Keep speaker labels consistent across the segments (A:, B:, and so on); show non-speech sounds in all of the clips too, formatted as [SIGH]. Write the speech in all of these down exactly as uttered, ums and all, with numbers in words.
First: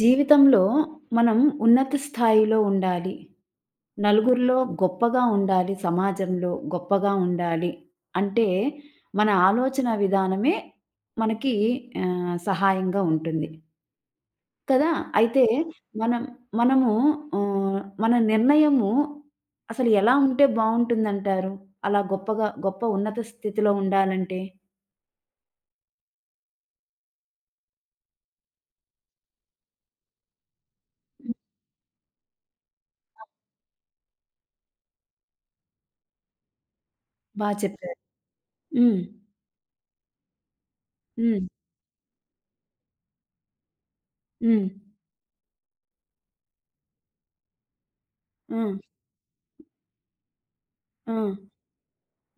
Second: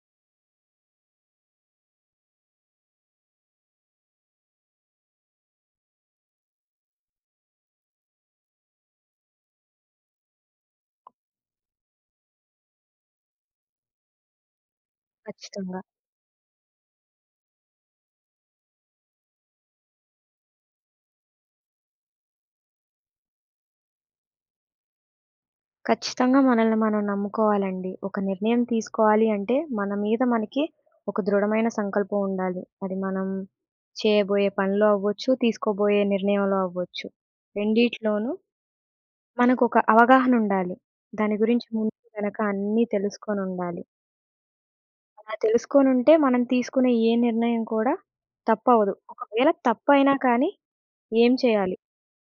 A: జీవితంలో మనం ఉన్నత స్థాయిలో ఉండాలి. నలుగురిలో గొప్పగా ఉండాలి. సమాజంలో గొప్పగా ఉండాలి. అంటే మన ఆలోచన విధానమే మనకి ఆహ్, సహాయంగా ఉంటుంది. కదా! అయితే
B: ఖచ్చితంగా.
A: మనం మనము ఆహ్, మన నిర్ణయము అసలు ఎలా ఉంటే బావుంటుందంటారు? అలా గొప్పగా గొప్ప ఉన్నత స్థితిలో ఉండాలంటే?
B: ఖచ్చితంగా మనల్ని మనం నమ్ముకోవాలండి. ఒక నిర్ణయం తీసుకోవాలి అంటే, మన మీద మనకి ఒక
A: హ్మ్.
B: దృఢమైన సంకల్పం ఉండాలి. అది మనం చేయబోయే పనిలో అవ్వచ్చు, తీసుకోబోయే నిర్ణయంలో అవ్వచ్చు.
A: బా చెప్పారు.
B: రెండిట్లోనూ
A: హ్మ్.
B: మనకొక అవగాహన ఉండాలి. దాని
A: హ్మ్.
B: గురించి ముందు వెనక అన్నీ తెలుసుకొనుండాలి.
A: హ్మ్.
B: అలా తెలుసుకొనుంటే మనం తీసుకునే ఏ నిర్ణయం కూడా
A: ఆ!
B: తప్పవ్వదు. ఒకవేళ తప్పైనా కానీ
A: ఆ!
B: ఏం చేయాలి?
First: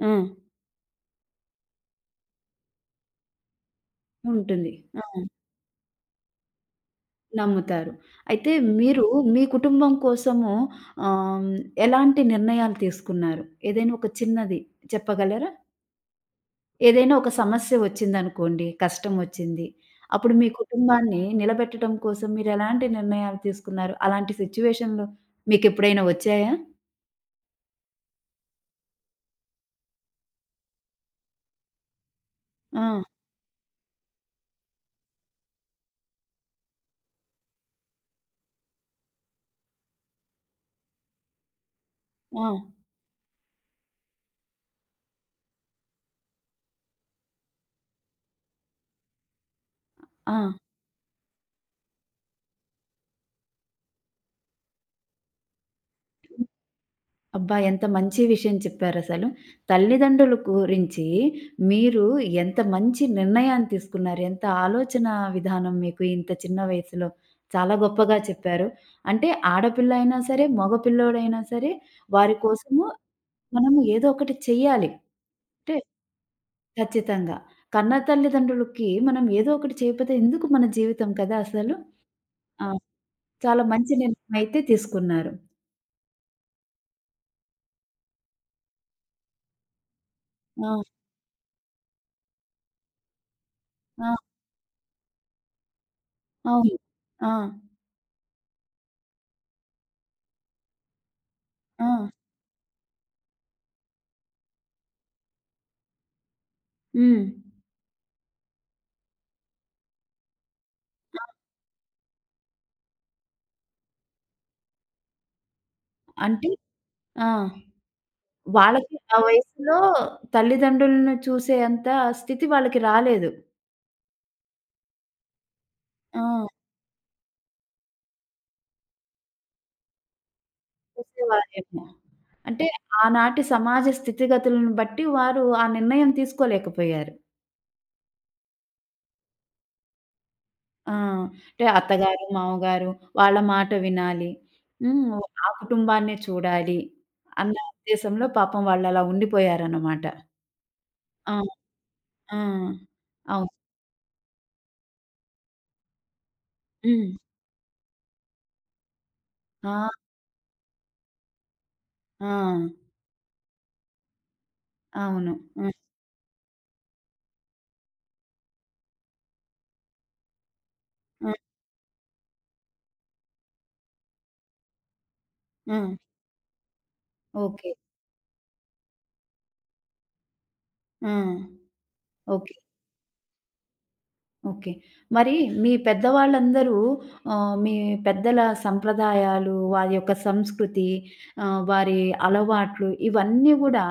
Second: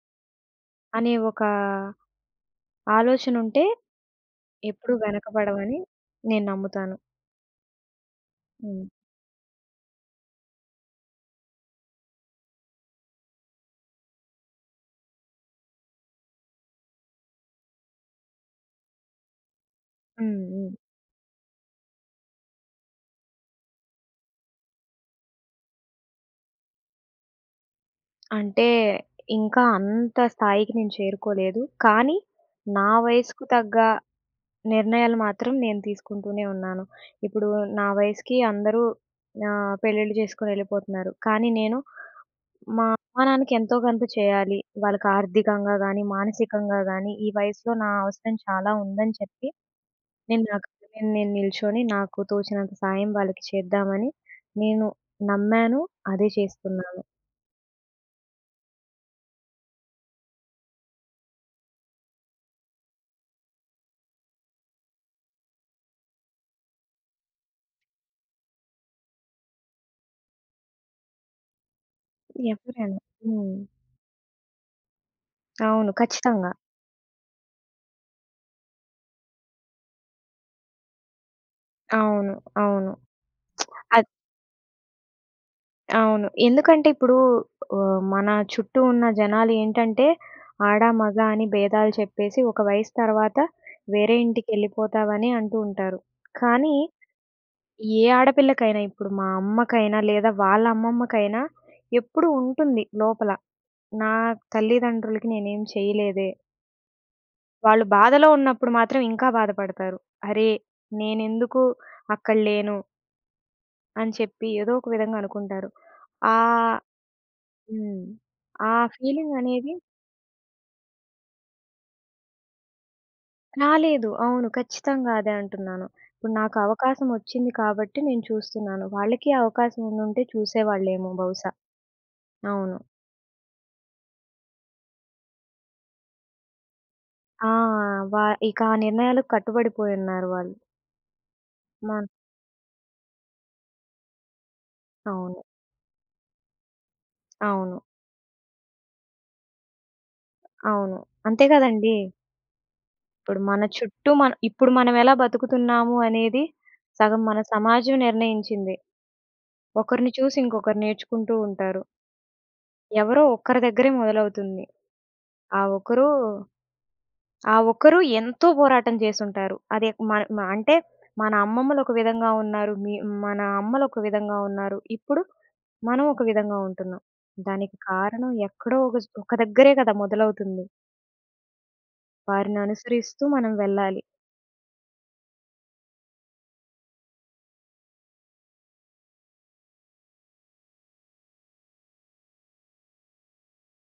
A: ఆ!
B: అనే ఒక ఆలోచనుంటే
A: ఉంటుంది.
B: ఎప్పుడూ
A: ఆ!
B: వెనకబడవని నేను నమ్ముతాను.
A: నమ్ముతారు. అయితే
B: హ్మ్.
A: మీరు మీ కుటుంబం కోసము ఆహ్, ఎలాంటి నిర్ణయాలు తీసుకున్నారు? ఏదైనా ఒక చిన్నది చెప్పగలరా? ఏదైనా ఒక సమస్య వచ్చిందనుకోండి, కష్టమొచ్చింది. అప్పుడు
B: హ్మ్.
A: మీ
B: హ్మ్.
A: కుటుంబాన్ని నిలబెట్టడం కోసం మీరెలాంటి నిర్ణయాలు తీసుకున్నారు? అలాంటి సిట్యుయేషన్‌లు మీకెప్పుడైనా వచ్చాయా?
B: అంటే ఇంకా అంత స్థాయికి నేను చేరుకోలేదు. కానీ
A: ఆ!
B: నా వయసుకు తగ్గ నిర్ణయాలు మాత్రం నేను తీసుకుంటూనే ఉన్నాను. ఇప్పుడు నా వయసుకి అందరూ ఆహ్, పెళ్ళిళ్ళు చేసుకొని ఎళ్ళిపోతున్నారు. కానీ నేను
A: ఆ!
B: మా అమ్మా, నాన్నకి ఎంతో కొంత చేయాలి. వాళ్ళకి ఆర్థికంగా గానీ, మానసికంగా గానీ ఈ వయసులో నా అవసరం చాలా ఉందని చెప్పి నేను
A: ఆ!
B: నా కాళ్ళ మీద నేను నిల్చొని నాకు తోచినంత సాయం వాళ్ళకి చేద్దామని నేను నమ్మాను. అదే చేస్తున్నాను.
A: అబ్బా! ఎంత మంచి విషయం చెప్పారసలు. తల్లిదండ్రుల గురించి మీరు ఎంత మంచి నిర్ణయాన్ని తీసుకున్నారు. ఎంత ఆలోచన విధానం మీకు ఇంత చిన్న వయసులో. చాలా గొప్పగా చెప్పారు. అంటే ఆడపిల్ల అయినా సరే, మగ పిల్లోడైనా సరే వారి కోసము
B: ఎవరైనా. హ్మ్.
A: మనము ఏదో ఒకటి చెయ్యాలి. అంటే
B: అవును. ఖచ్చితంగా.
A: ఖచ్చితంగా. కన్న తల్లిదండ్రులకి మనం ఏదో ఒకటి చేయకపోతే ఎందుకు మన జీవితం కదా అసలు.
B: అవును.
A: ఆ!
B: అవును.
A: చాలా మంచి
B: అద్
A: నిర్ణయం అయితే తీసుకున్నారు.
B: అవును. ఎందుకంటే ఇప్పుడు ఆహ్, మన చుట్టూ ఉన్న జనాలు ఏంటంటే
A: ఆ!
B: ఆడ, మగ అని భేదాలు చెప్పేసి ఒక వయసు తర్వాత వేరే
A: ఆ!
B: ఇంటికెళ్ళిపోతావని అంటూ ఉంటారు. కానీ
A: అవును. ఆ!
B: ఏ ఆడపిల్లకైనా ఇప్పుడు మా అమ్మకైనా లేదా వాళ్ళ అమ్మమ్మకైనా
A: ఆ!
B: ఎప్పుడూ ఉంటుంది లోపల. నా తల్లిదండ్రులకి నేనేం చేయలేదే.
A: హ్మ్.
B: వాళ్ళు బాధలో ఉన్నప్పుడు మాత్రం ఇంకా బాధపడతారు. అరే! నేనెందుకు అక్కడ లేను. అని చెప్పి ఏదో ఒక విధంగా అనుకుంటారు.
A: అంటే
B: ఆహ్,
A: ఆ!
B: హ్మ్. ఆ
A: వాళ్ళకి ఆ
B: ఫీలింగ్ అనేది
A: వయసులో తల్లిదండ్రులను చూసే అంత స్థితి వాళ్ళకి రాలేదు.
B: రాలేదు. అవును. ఖచ్చితంగా అదే అంటున్నాను. ఇప్పుడు
A: ఆ!
B: నాకు అవకాశం వచ్చింది కాబట్టి నేను చూస్తున్నాను. వాళ్ళకి అవకాశం ఉండుంటే చూసేవాళ్ళేమో బహుశా.
A: చూసేవారేమో. అంటే
B: అవును.
A: ఆనాటి సమాజ స్థితిగతులను బట్టి వారు ఆ నిర్ణయం తీసుకోలేకపోయారు.
B: ఆ! వా ఇక ఆ నిర్ణయాలకు కట్టుబడిపోయున్నారు వాళ్ళు.
A: ఆ! అంటే
B: మన్
A: అత్తగారు, మామగారు వాళ్ళ మాట వినాలి. హ్మ్.
B: అవును.
A: ఆ కుటుంబాన్నే చూడాలి అన్న
B: అవును.
A: ఉద్దేశంలో పాపం వాళ్ళలా ఉండిపోయారన్నమాట.
B: అవును.
A: ఆ!
B: అంతే కదండీ!
A: ఆ!
B: ఇప్పుడు
A: అవును.
B: మన చుట్టూ మన ఇప్పుడు మనం ఎలా బతుకుతున్నాము అనేది
A: హ్మ్.
B: సగం మన సమాజం నిర్ణయించింది.
A: ఆ!
B: ఒకరిని చూసి ఇంకొకరు నేర్చుకుంటూ ఉంటారు.
A: ఆ!
B: ఎవరో ఒక్కరి దగ్గరే మొదలవుతుంది.
A: అవును.
B: ఆ
A: ఆ!
B: ఒకరు ఆ ఒకరు ఎంతో పోరాటం చేసుంటారు. అదే మన మ అంటే
A: ఆ!
B: మన అమ్మమ్మలు ఒక విధంగా ఉన్నారు. మీ మన అమ్మలు ఒక విధంగా ఉన్నారు. ఇప్పుడు
A: ఆ!
B: మనం ఒక విధంగా ఉంటున్నాం.
A: ఓకే.
B: దానికి కారణం ఎక్కడో ఒక ఒక దగ్గరే కదా మొదలవుతుంది.
A: ఆ! ఓకే.
B: వారిని అనుసరిస్తూ మనం వెళ్ళాలి.
A: ఓకే. మరి మీ పెద్దవాళ్ళందరూ ఆహ్, మీ పెద్దల సంప్రదాయాలు, వారి యొక్క సంస్కృతి, ఆహ్, వారి అలవాట్లు ఇవన్నీ గూడా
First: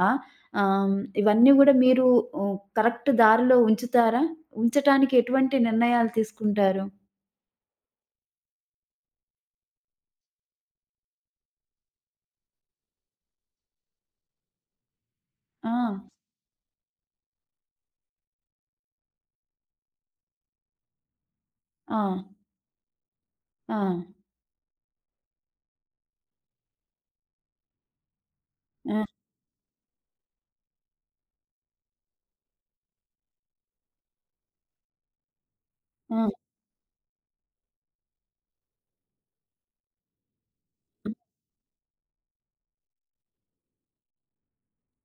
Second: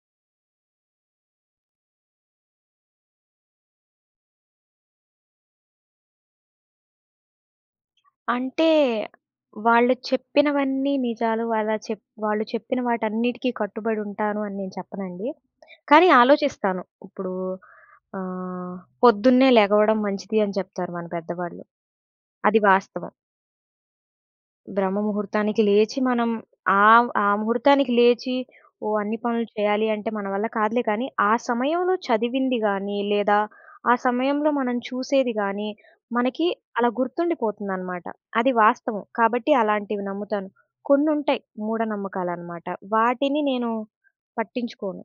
A: ఆహ్, ఇవన్నీ గూడా మీరు హ్మ్, కరెక్ట్ దారిలో ఉంచుతారా? ఉంచటానికి ఎటువంటి నిర్ణయాలు తీసుకుంటారు?
B: అంటే, వాళ్ళు చెప్పినవన్నీ నిజాలు. అలా చెప్ వాళ్ళు చెప్పిన వాటన్నిటికి కట్టుబడి ఉంటాను అని నేను చెప్పనండి.
A: ఆ!
B: కానీ ఆలోచిస్తాను. ఇప్పుడు ఆహ్, పొద్దున్నే లెగవడం మంచిది అని చెప్తారు మన పెద్దవాళ్ళు.
A: ఆ!
B: అది వాస్తవం.
A: ఆ!
B: బ్రహ్మ ముహూర్తానికి లేచి మనం ఆహ్, ఆ ముహూర్తానికి లేచి, ఓహ్!
A: ఆ!
B: అన్ని పనులు చేయాలి అంటే మన వల్ల కాదులే కానీ, ఆ సమయంలో చదివింది గానీ, లేదా ఆ సమయంలో మనం చూసేది గానీ,
A: ఆ!
B: మనకి అలా గుర్తుండిపోతుందనమాట. అది వాస్తవం. కాబట్టి అలాంటివి నమ్ముతాను. కొన్నుంటాయి మూఢనమ్మకాలనమాట. వాటిని నేను పట్టించుకోను.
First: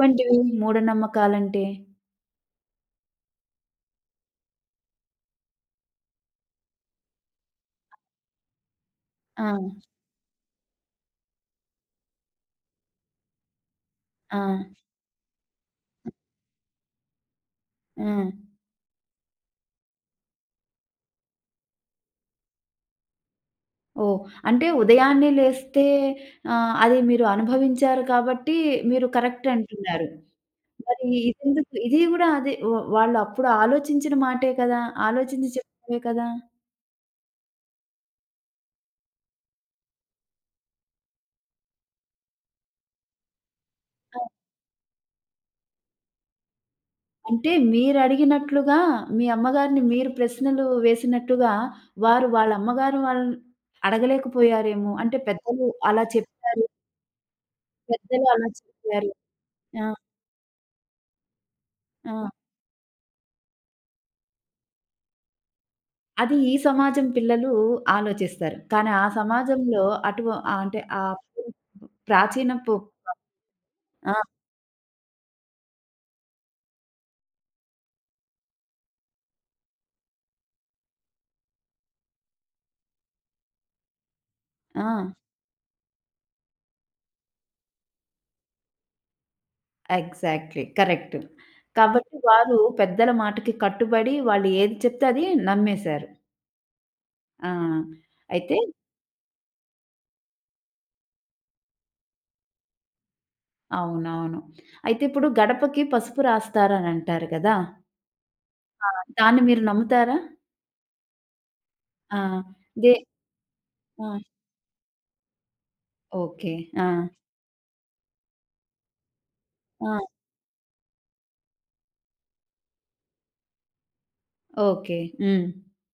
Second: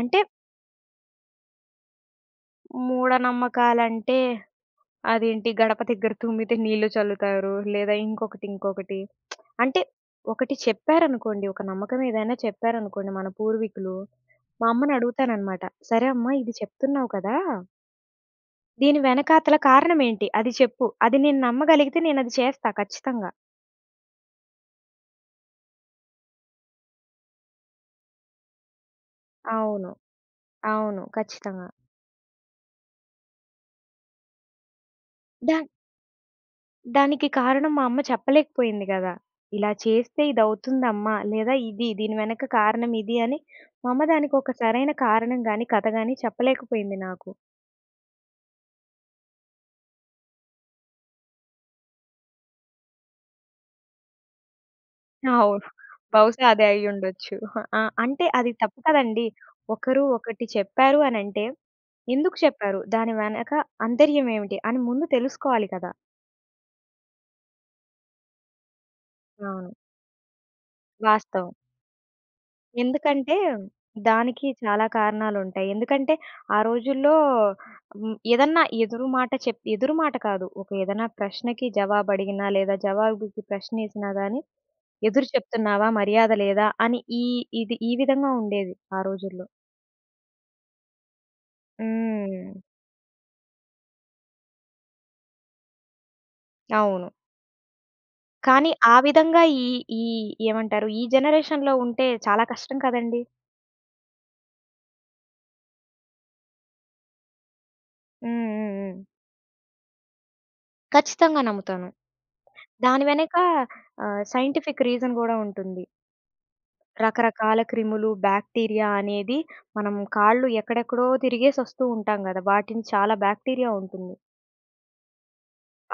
B: అంటే
A: మూఢనమ్మకాలంటే?
B: మూఢనమ్మకాలంటే అదేంటి గడప దగ్గర తుమ్మితే నీళ్ళు చల్లుతారు. లేదా ఇంకొకటి, ఇంకొకటి.
A: ఆ!
B: అంటే ఒకటి చెప్పారనుకోండి, ఒక నమ్మకం ఏదైనా చెప్పారనుకోండి మన పూర్వీకులు,
A: ఆ!
B: మా అమ్మని అడుగుతాననమాట. "సరే అమ్మ ఇది చెప్తున్నావు కదా!
A: ఆ!
B: దీని వెనకాతల కారణమేంటి? అది చెప్పు. అది నేను నమ్మగలిగితే నేనది చేస్తా ఖచ్చితంగా."
A: ఓహ్! అంటే ఉదయాన్నే లేస్తే ఆహ్, అది మీరు అనుభవించారు కాబట్టి మీరు కరెక్ట్
B: అవును.
A: అంటున్నారు.
B: అవును.
A: మరి
B: ఖచ్చితంగా.
A: ఇదెందుకు ఇది గూడా అదే వ వాళ్ళు అప్పుడు ఆలోచించిన మాటే కదా! ఆలోచించి
B: దా
A: చెప్పినవే కదా!
B: దానికి కారణం మా అమ్మ చెప్పలేకపోయింది గదా! ఇలా చేస్తే ఇదవుతుందమ్మా, లేదా ఇది దీని వెనక కారణం ఇది అని మా అమ్మ దానికి
A: ఆ!
B: ఒక సరైన కారణం గాని, కథ గాని చెప్పలేకపోయింది నాకు.
A: అంటే మీరడిగినట్లుగా మీ అమ్మగారిని మీరు ప్రశ్నలు వేసినట్టుగా వారు వాళ్ళ అమ్మగారు వాళ్ళని అడగలేకపోయారేమో! అంటే
B: అవును.
A: పెద్దలు అలా
B: బహుశా అదే
A: చెప్పారు.
B: అయ్యుండొచ్చు. ఆ! అంటే
A: పెద్దలు అలా
B: అది తప్పు
A: చెప్పారు.
B: కదండీ.
A: ఆ!
B: ఒకరు ఒకటి చెప్పారు అనంటే,
A: ఆ!
B: ఎందుకు చెప్పారు? దాని వెనక అంతర్యం ఏమిటి? అని ముందు తెలుసుకోవాలి కదా!
A: అది ఈ సమాజం పిల్లలు ఆలోచిస్తారు. కానీ ఆ
B: అవును.
A: సమాజంలో అటు ఆహ్, అంటే ఆహ్,
B: వాస్తవం.
A: ప్రాచీనపు.
B: ఎందుకంటే
A: ఆ!
B: దానికి చాలా కారణాలుంటాయి. ఎందుకంటే ఆ రోజుల్లో హ్మ్. ఏదన్నా ఎదురు మాట చెప్ ఎదురు మాట కాదు. ఒక ఏదైనా ప్రశ్నకి జవాబడిగినా లేదా జవాబుకి ప్రశ్నేసినా గాని
A: ఆ!
B: ఎదురు చెప్తున్నావా? మర్యాద లేదా? అని ఈ ఇది ఈ విధంగా ఉండేది ఆ రోజుల్లో.
A: ఎగ్జాక్ట్‌లీ. కరెక్ట్. కాబట్టి
B: హ్మ్.
A: వారు పెద్దల మాటకి కట్టుబడి వాళ్ళు ఏది చెప్తే అది నమ్మేశారు.
B: అవును.
A: ఆ! అయితే
B: కానీ ఆ విధంగా ఈ ఈ ఏమంటారు? ఈ జనరేషన్‌లో ఉంటే చాలా కష్టం కదండీ!
A: అవునవును. అయితే ఇప్పుడు గడపకి పసుపు రాస్తారని అంటారు కదా!
B: హ్మ్. హ్మ్.
A: ఆ!
B: హ్మ్.
A: దాన్ని మీరు నమ్ముతారా?
B: ఖచ్చితంగా నమ్ముతాను.
A: ఆ! దే
B: దాని వెనక
A: ఆ!
B: ఆహ్, సైంటిఫిక్ రీజన్ గూడా ఉంటుంది.
A: ఓకే. ఆ!
B: రకరకాల క్రిములు, బ్యాక్టీరియా అనేది మనం
A: ఆ!
B: కాళ్ళు ఎక్కడెక్కడో తిరిగేసొస్తూ ఉంటాం గదా! వాటిని చాలా బ్యాక్టీరియా ఉంటుంది.
A: ఓకే. హ్మ్.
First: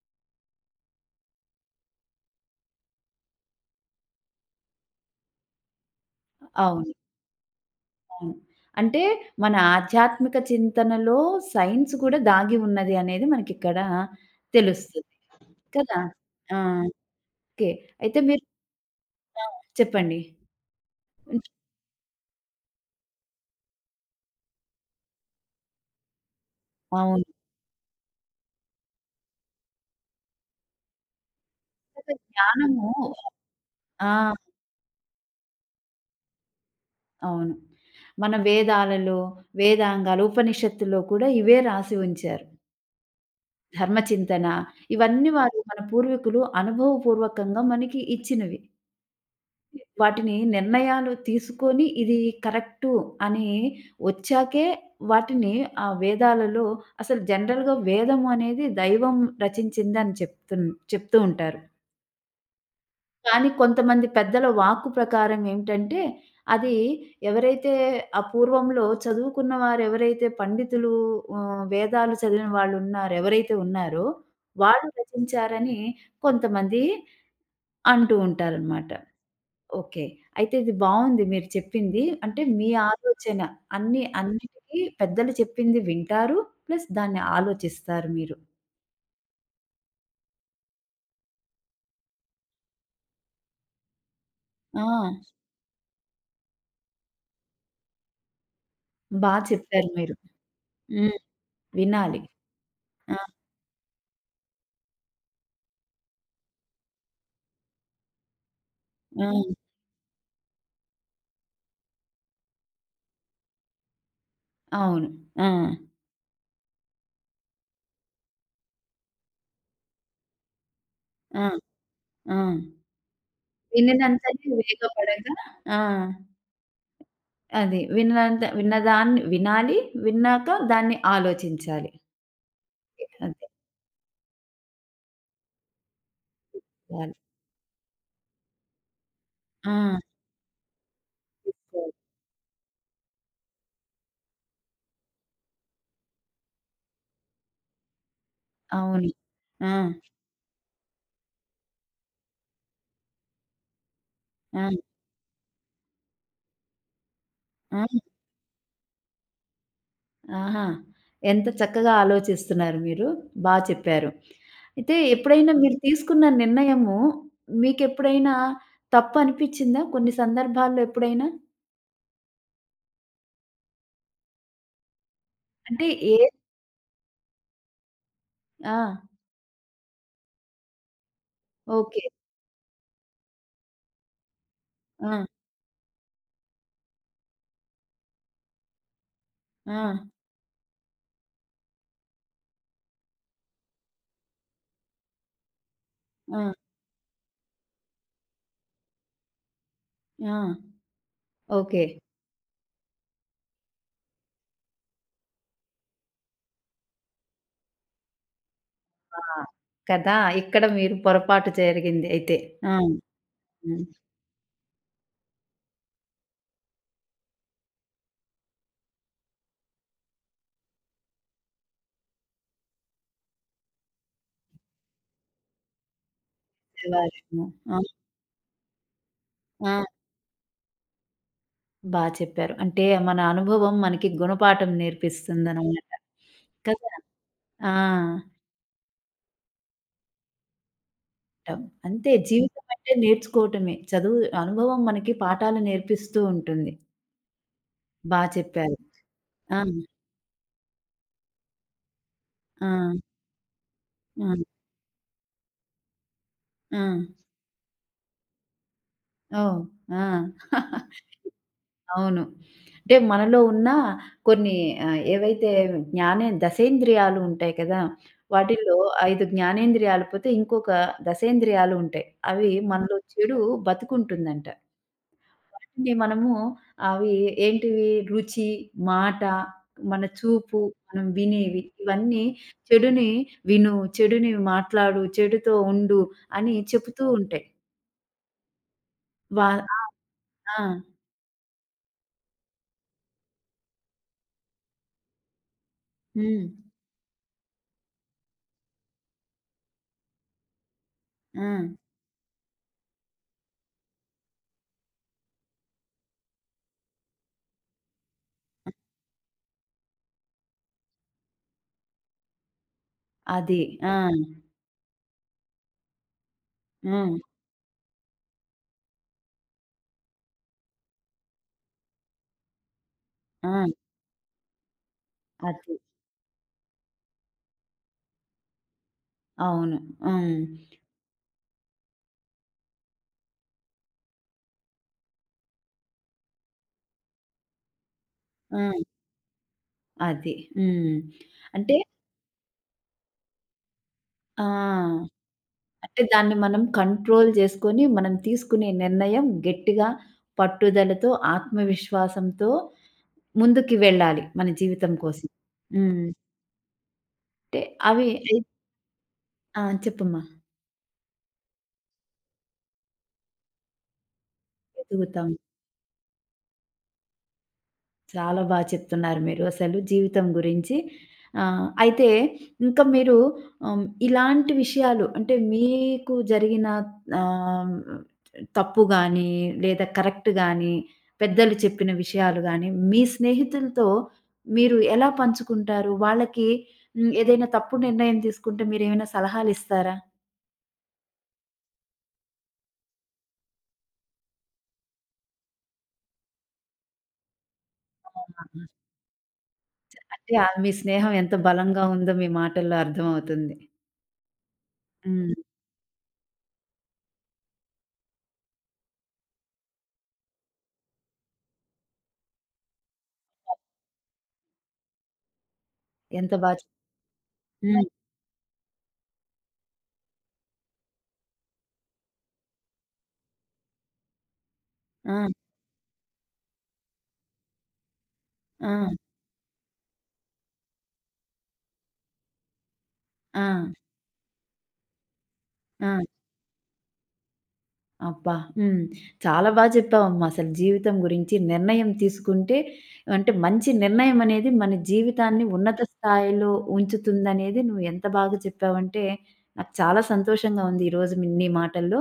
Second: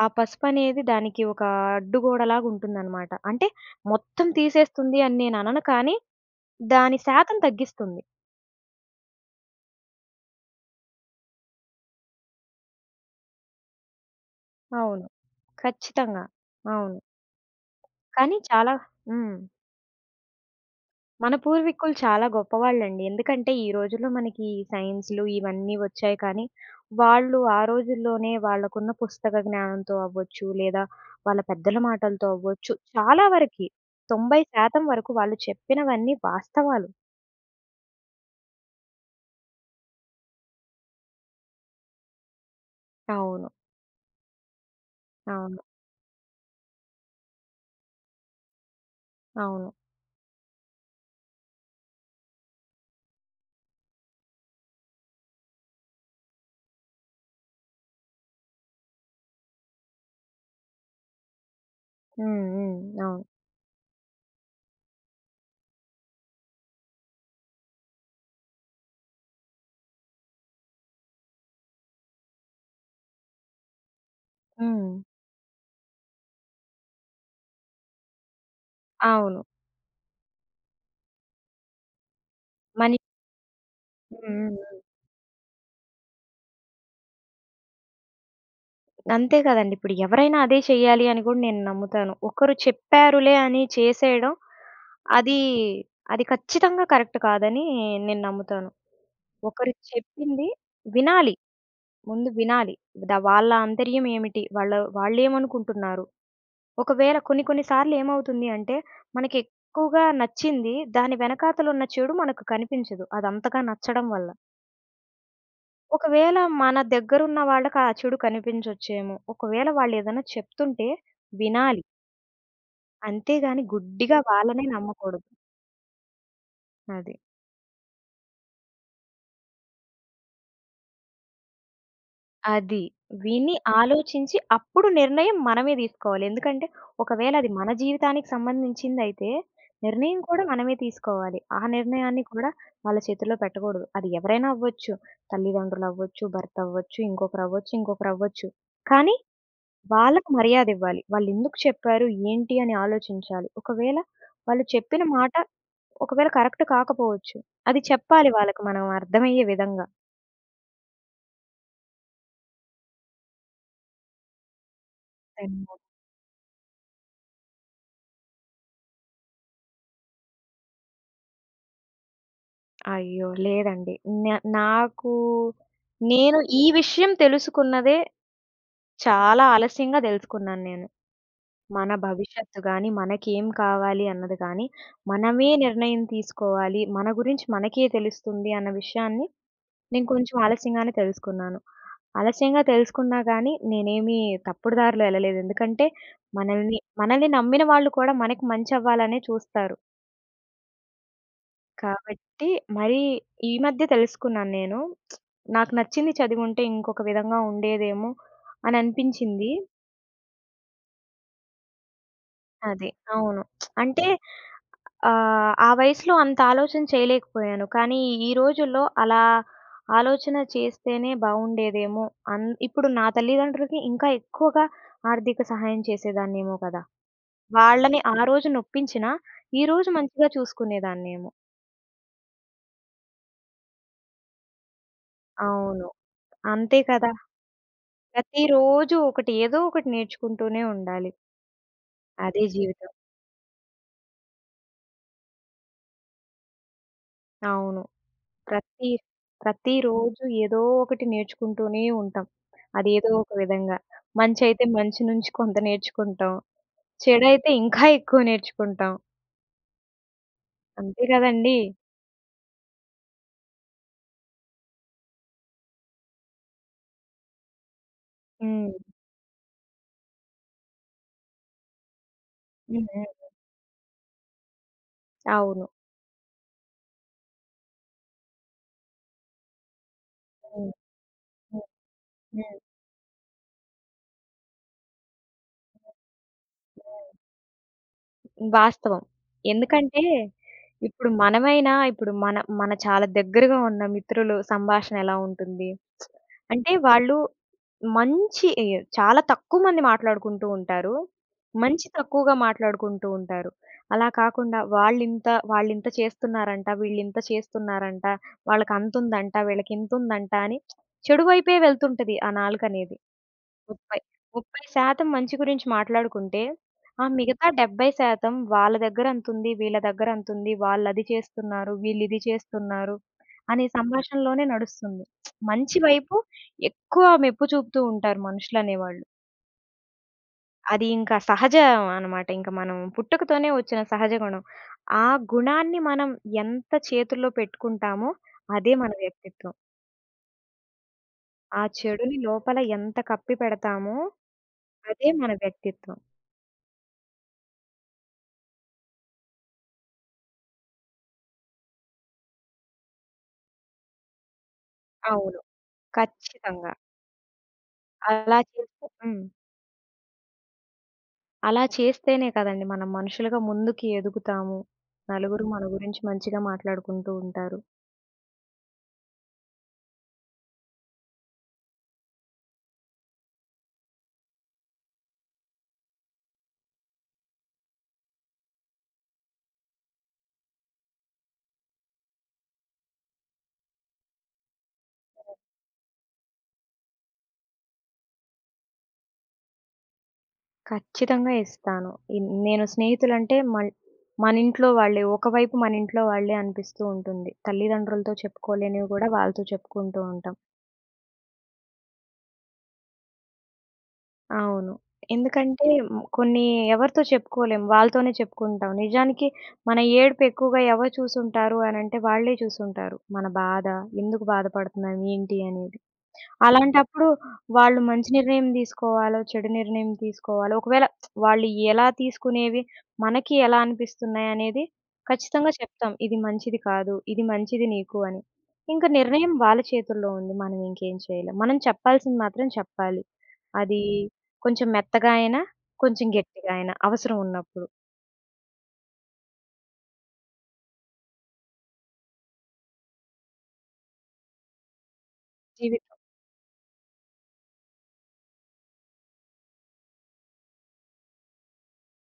B: ఆ పసుపనేది దానికి ఒక అడ్డుగోడలాగా ఉంటుందనమాట. అంటే మొత్తం తీసేస్తుంది అని నేననను కానీ,
A: అవును.
B: దాని శాతం తగ్గిస్తుంది.
A: అవును. అంటే మన ఆధ్యాత్మిక చింతనలో సైన్స్ కూడా దాగి ఉన్నది అనేది మనకిక్కడ
B: అవును.
A: తెలుస్తుంది. కదా!
B: ఖచ్చితంగా.
A: ఆ!
B: అవును.
A: ఓకే. అయితే
B: కానీ
A: మీరు
B: చాలా హ్మ్.
A: ఆ! చెప్పండి.
B: మన పూర్వీకులు చాలా గొప్పవాళ్ళండి. ఎందుకంటే, ఈ రోజుల్లో మనకి ఈ సైన్స్‌లు ఇవన్నీ వచ్చాయి కానీ,
A: అవును.
B: వాళ్ళు ఆ రోజుల్లోనే వాళ్ళకున్న పుస్తక జ్ఞానంతో అవ్వచ్చు, లేదా వాళ్ళ పెద్దల
A: అసలు
B: మాటలతో అవ్వచ్చు,
A: జ్ఞానము.
B: చాలా వరకి
A: ఆ!
B: తొంభై శాతం వరకు వాళ్ళు చెప్పినవన్నీ వాస్తవాలు.
A: అవును. మన వేదాలలో, వేదాంగాలు, ఉపనిషత్తులో కూడా ఇవే రాసి ఉంచారు.
B: అవును.
A: ధర్మచింతన ఇవన్నీ వారు
B: అవును.
A: మన పూర్వీకులు అనుభవపూర్వకంగా మనకి ఇచ్చినవి.
B: అవును.
A: వాటిని నిర్ణయాలు తీసుకొని ఇది కరెక్టు అని వచ్చాకే వాటిని ఆ వేదాలలో అసలు జనరల్‌గా వేదం అనేది దైవం రచించిందని చెప్తున్ చెప్తూ ఉంటారు.
B: హ్మ్. హ్మ్. అవును.
A: కానీ కొంతమంది పెద్దల వాక్కు ప్రకారం ఏమిటంటే, అది ఎవరైతే ఆ పూర్వంలో చదువుకున్న వారెవరైతే పండితులు, ఆహ్, వేదాలు చదివిన వాళ్ళున్నారు ఎవరైతే ఉన్నారో,
B: హ్మ్.
A: వాళ్ళు రచించారని కొంతమంది అంటూ ఉంటారనమాట.
B: అవును.
A: ఓకే. అయితే ఇది బావుంది మీరు చెప్పింది. అంటే మీ
B: మని
A: ఆలోచన అన్ని
B: హ్మ్. హ్మ్.
A: అన్నిటికి
B: హ్మ్.
A: పెద్దలు చెప్పింది వింటారు. ప్లస్ దాన్ని ఆలోచిస్తారు మీరు.
B: అంతే కదండీ. ఇప్పుడు ఎవరైనా అదే చెయ్యాలి అని గూడా నేను నమ్ముతాను. ఒకరు చెప్పారులే అని చేసేయడం
A: ఆ!
B: అది, అది ఖచ్చితంగా కరెక్ట్ కాదని నేను నమ్ముతాను.
A: బా
B: ఒకరు
A: చెప్పారు మీరు.
B: చెప్పింది
A: హ్మ్.
B: వినాలి.
A: వినాలి.
B: ముందు వినాలి. ద
A: ఆ!
B: వాళ్ళ ఆంతర్యం ఏమిటి? వాళ్ళ వాళ్ళేమనుకుంటున్నారు? ఒకవేళ కొన్ని కొన్ని సార్లు ఏమవుతుంది అంటే,
A: ఆ!
B: మనకి ఎక్కువగా నచ్చింది దాని వెనకాతలున్న చెడు మనకు కనిపించదు. అదంతగా నచ్చడం వల్ల.
A: అవును. ఆ!
B: ఒకవేళ మన దగ్గరున్న వాళ్ళకి ఆ చెడు కనిపించొచ్చేమో. ఒకవేళ వాళ్ళేదైనా చెప్తుంటే
A: ఆ!
B: వినాలి.
A: ఆ!
B: అంతేగాని గుడ్డిగా
A: విన్నదంతనే
B: వాళ్ళనే నమ్మకూడదు.
A: వేగపడక ఆ!
B: అది.
A: అది విన్నంత విన్నదాన్ని వినాలి. విన్నాక దాన్ని ఆలోచించాలి.
B: అది.
A: అంతే.
B: విని, ఆలోచించి అప్పుడు నిర్ణయం మనమే తీసుకోవాలి. ఎందుకంటే
A: ఆ!
B: ఒకవేళ అది మన జీవితానికి సంబంధించిందయితే
A: అవును.
B: నిర్ణయం కూడా మనమే తీసుకోవాలి. ఆ నిర్ణయాన్ని కూడా వాళ్ళ చేతుల్లో పెట్టకూడదు. అది ఎవరైనా అవ్వచ్చు. తల్లిదండ్రులవ్వచ్చు, భర్తవ్వచ్చు, ఇంకొకరవ్వచ్చు, ఇంకొకరవ్వచ్చు. కానీ
A: ఆ!
B: వాళ్ళకి మర్యాదివ్వాలి. వాళ్ళెందుకు చెప్పారు, ఏంటి అని ఆలోచించాలి. ఒకవేళ
A: ఆ!
B: వాళ్ళు చెప్పిన మాట ఒకవేళ కరెక్ట్ కాకపోవచ్చు. అది
A: ఆ!
B: చెప్పాలి వాళ్ళకి మనం అర్థమయ్యే విధంగా.
A: ఆహా! ఎంత చక్కగా ఆలోచిస్తున్నారు మీరు. బా చెప్పారు. అయితే ఎప్పుడైనా
B: అమ్మో!
A: మీరు తీసుకున్న నిర్ణయము మీకెప్పుడైనా తప్పు అనిపిచ్చిందా? కొన్ని సందర్భాల్లో ఎప్పుడైనా?
B: అయ్యో! లేదండి. న నాకు
A: అంటే ఏ
B: నేను ఈ విషయం తెలుసుకున్నదే
A: ఆ!
B: చాలా ఆలస్యంగా దెలుసుకున్నాను నేను. మన
A: ఓకే.
B: భవిష్యత్తు గానీ, మనకేం కావాలి అన్నది గానీ,
A: ఆ!
B: మనమే నిర్ణయం తీసుకోవాలి. మన గురించి మనకే తెలుస్తుంది అన్న విషయాన్ని
A: ఆ!
B: నేను కొంచెం ఆలస్యంగానే తెలుసుకున్నాను. ఆలస్యంగా తెలుసుకున్నా గానీ, నేనేమి తప్పుడు దారిలో ఎళ్ళలేదు. ఎందుకంటే
A: ఆ!
B: మనల్ని, మనల్ని నమ్మిన వాళ్ళు కూడా మనకి మంచవ్వాలనే చూస్తారు.
A: ఆ! ఓకే.
B: కాబట్టి మరీ ఈ మధ్య తెలుసుకున్నాను నేను. నాకు నచ్చింది చదివుంటే ఇంకొక విధంగా ఉండేదేమో అని
A: ఆ!
B: అనిపించింది.
A: కదా! ఇక్కడ మీరు పొరపాటు జరిగింది అయితే. ఆ!
B: అది. అవును.
A: హ్మ్.
B: అంటే ఆహ్, ఆ వయసులో అంత ఆలోచన చేయలేకపోయాను. కానీ ఈ రోజుల్లో అలా ఆలోచన చేస్తేనే బావుండేదేమో. అన్ ఇప్పుడు నా తల్లిదండ్రులకి ఇంకా ఎక్కువగా ఆర్థిక సహాయం చేసేదాన్నేమో కదా!
A: శివాలయము. ఆ!
B: వాళ్ళని ఆ రోజున ఒప్పించినా,
A: ఆ!
B: ఈరోజు మంచిగా చూసుకునేదాన్నేమో.
A: బా చెప్పారు. అంటే మన అనుభవం మనకి గుణపాఠం నేర్పిస్తుందనమాట.
B: అవును. అంతే
A: కదా!
B: కదా!
A: ఆ!
B: ప్రతిరోజు ఒకటి ఏదో ఒకటి నేర్చుకుంటూనే ఉండాలి.
A: నేర్చుకోవటం. అంతే
B: అదే
A: జీవితం
B: జీవితం.
A: అంటే నేర్చుకోవటమే. చదువు అనుభవం మనకి పాఠాలు నేర్పిస్తూ ఉంటుంది.
B: అవును.
A: బా చెప్పారు.
B: ప్రతి
A: ఆ!
B: ప్రతిరోజు ఏదో ఒకటి నేర్చుకుంటూనే ఉంటాం.
A: ఆ!
B: అదేదో ఒక విధంగా.
A: ఆ!
B: మంచయితే మంచి నుంచి కొంత నేర్చుకుంటాం.
A: ఆ!
B: చెడైతే ఇంకా ఎక్కువ నేర్చుకుంటాం.
A: ఓహ్! ఆ!
B: అంతే
A: [LAUGHS]
B: కదండీ!
A: అవును. అంటే మనలో ఉన్న కొన్ని ఆహ్, ఏవైతే జ్ఞానే దసేంద్రియాలు ఉంటాయి కదా! వాటిల్లో
B: హ్మ్.
A: ఐదు జ్ఞానేంద్రియాలు పోతే ఇంకొక దసేంద్రియాలు ఉంటాయి. అవి
B: హ్మ్.
A: మనలో
B: హ్మ్.
A: చెడు బతుకుంటుందంట.
B: అవును.
A: అంటే మనము అవి ఏంటివి రుచి, మాట, మన చూపు,
B: హ్మ్.
A: మనం వినేవి
B: హ్మ్.
A: ఇవన్నీ
B: హ్మ్.
A: చెడుని విను, చెడుని మాట్లాడు, చెడుతో ఉండు అని చెప్తూ ఉంటాయి.
B: హ్మ్. వాస్తవం.
A: వా ఆ!
B: ఎందుకంటే
A: ఆ!
B: ఇప్పుడు మనమైనా ఇప్పుడు మన మన చాలా దగ్గరగా ఉన్న మిత్రులు సంభాషణ ఎలా ఉంటుంది?
A: హ్మ్.
B: అంటే వాళ్ళు మంచి ఎ చాలా తక్కువ మంది మాట్లాడుకుంటూ ఉంటారు.
A: ఆ!
B: మంచి తక్కువగా మాట్లాడుకుంటూ ఉంటారు. అలా కాకుండా వాళ్ళింత వాళ్ళింత చేస్తున్నారంట, వీళ్ళింత చేస్తున్నారంట, వాళ్ళకంతుందంట, వీళ్ళకింతుందంట అని చెడు వైపే వెళ్తుంటది ఆ నాలుకనేది.
A: అది. ఆ!
B: ముప్పై ముప్పై శాతం మంచి గురించి మాట్లాడుకుంటే, ఆ హ్మ్.
A: హ్మ్.
B: మిగతా డెబ్బై శాతం వాళ్ళ దగ్గర అంతుంది, వీళ్ళ దగ్గర అంతుంది, వాళ్ళది చేస్తున్నారు, వీళ్ళిది చేస్తున్నారు,
A: ఆ!
B: అనే సంభాషణలోనే నడుస్తుంది.
A: అది.
B: మంచి వైపు ఎక్కువ మెప్పు చూపుతూ ఉంటారు మనుషులనేవాళ్ళు.
A: అవును. హ్మ్.
B: అది ఇంకా సహజం అనమాట. ఇంక మనం పుట్టుకతోనే వచ్చిన సహజ గుణం. ఆ గుణాన్ని మనం ఎంత చేతుల్లో పెట్టుకుంటామో అదే మన
A: ఆ!
B: వ్యక్తిత్వం.
A: అది. హ్మ్.
B: ఆ
A: అంటే
B: చెడుని లోపల ఎంత కప్పిపెడతామో అదే
A: ఆ!
B: మన వ్యక్తిత్వం.
A: అంటే దాన్ని మనం కంట్రోల్ చేసుకొని, మనం తీసుకునే నిర్ణయం గట్టిగా, పట్టుదలతో, ఆత్మవిశ్వాసంతో ముందుకి వెళ్ళాలి మన జీవితం కోసం.
B: అవును.
A: హ్మ్.
B: ఖచ్చితంగా.
A: అంటే అవి అయి
B: అలా చేస్తే హ్మ్.
A: ఆ! చెప్పమ్మా.
B: అలా చేస్తేనే కదండీ మనం మనుషులుగా ముందుకి ఎదుగుతాము.
A: ఎదుగుతాం.
B: నలుగురు మన గురించి మంచిగా మాట్లాడుకుంటూ ఉంటారు.
A: చాలా బా చెప్తున్నారు మీరు అసలు జీవితం గురించి. ఆహ్, అయితే ఇంకా మీరు ఆహ్, ఇలాంటి విషయాలు అంటే మీకు జరిగిన ఆహ్, తప్పు గాని, లేదా కరెక్ట్ గాని, పెద్దలు చెప్పిన విషయాలు గాని, మీ స్నేహితులతో మీరు ఎలా పంచుకుంటారు? వాళ్ళకి హ్మ్, ఏదైనా తప్పు నిర్ణయం తీసుకుంటే మీరేమైనా సలహాలిస్తారా?
B: ఖచ్చితంగా ఇస్తాను. ఇన్ నేను స్నేహితులంటే మన్ మనింట్లో వాళ్ళే. ఒకవైపు మనింట్లో వాళ్ళే అనిపిస్తూ ఉంటుంది. తల్లిదండ్రులతో
A: ఆ!
B: చెప్పుకోలేనివి గూడా వాళ్ళతో చెప్పుకుంటూ
A: అంటే
B: ఉంటాం.
A: ఆ మీ స్నేహం ఎంత బలంగా ఉందో మీ మాటల్లో అర్థమవుతుంది.
B: అవును.
A: హ్మ్.
B: ఎందుకంటే హ్మ్, కొన్ని ఎవరితో చెప్పుకోలేం. వాళ్ళతోనే చెప్పుకుంటాం. నిజానికి మన ఏడుపు ఎక్కువగా ఎవరు చూసుంటారు అనంటే వాళ్ళే చూసుంటారు. మన బాధ, ఎందుకు బాధపడుతున్నాం, ఏంటి అనేది.
A: ఎంత బా
B: అలాంటప్పుడు వాళ్ళు
A: హ్మ్.
B: మంచి నిర్ణయం తీసుకోవాలో, చెడు నిర్ణయం తీసుకోవాలో, ఒకవేళ వాళ్ళు ఎలా తీసుకునేవి, మనకి ఎలా అనిపిస్తున్నాయనేది
A: ఆ!
B: ఖచ్చితంగా చెప్తాం. ఇది మంచిది కాదు. ఇది మంచిది నీకు అని. ఇంక
A: ఆ!
B: నిర్ణయం వాళ్ళ చేతుల్లో ఉంది. మనం ఇంకేం చేయలేం. మనం చెప్పాల్సింది మాత్రం చెప్పాలి.
A: ఆ!
B: అది కొంచెం మెత్తగా అయినా,
A: ఆ!
B: కొంచెం గట్టిగా అయినా అవసరం ఉన్నప్పుడు.
A: అబ్బా! హ్మ్. చాలా బా చెప్పావమ్మా. అసలు జీవితం గురించి నిర్ణయం తీసుకుంటే అంటే మంచి నిర్ణయం అనేది మన జీవితాన్ని ఉన్నత
B: జీవితం.
A: స్థాయిలో ఉంచుతుందనేది నువ్వు ఎంత బాగా చెప్పావంటే నాకు చాలా సంతోషంగా ఉంది ఈరోజు మీ నీ మాటల్లో.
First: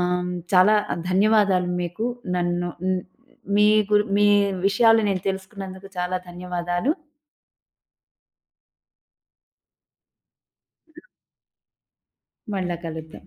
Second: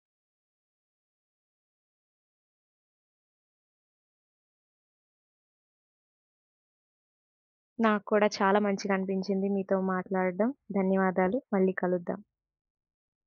A: ఆహ్, చాలా ధన్యవాదాలు మీకు. నన్ను హ్మ్. మీ గురి మీ విషయాలు నేను తెలుసుకున్నందుకు చాలా ధన్యవాదాలు.
B: నాకు కూడా చాలా మంచిగా అనిపించింది మీతో మాట్లాడడం. ధన్యవాదాలు. మళ్ళీ కలుద్దాం.
A: మళ్ళా కలుద్దాం.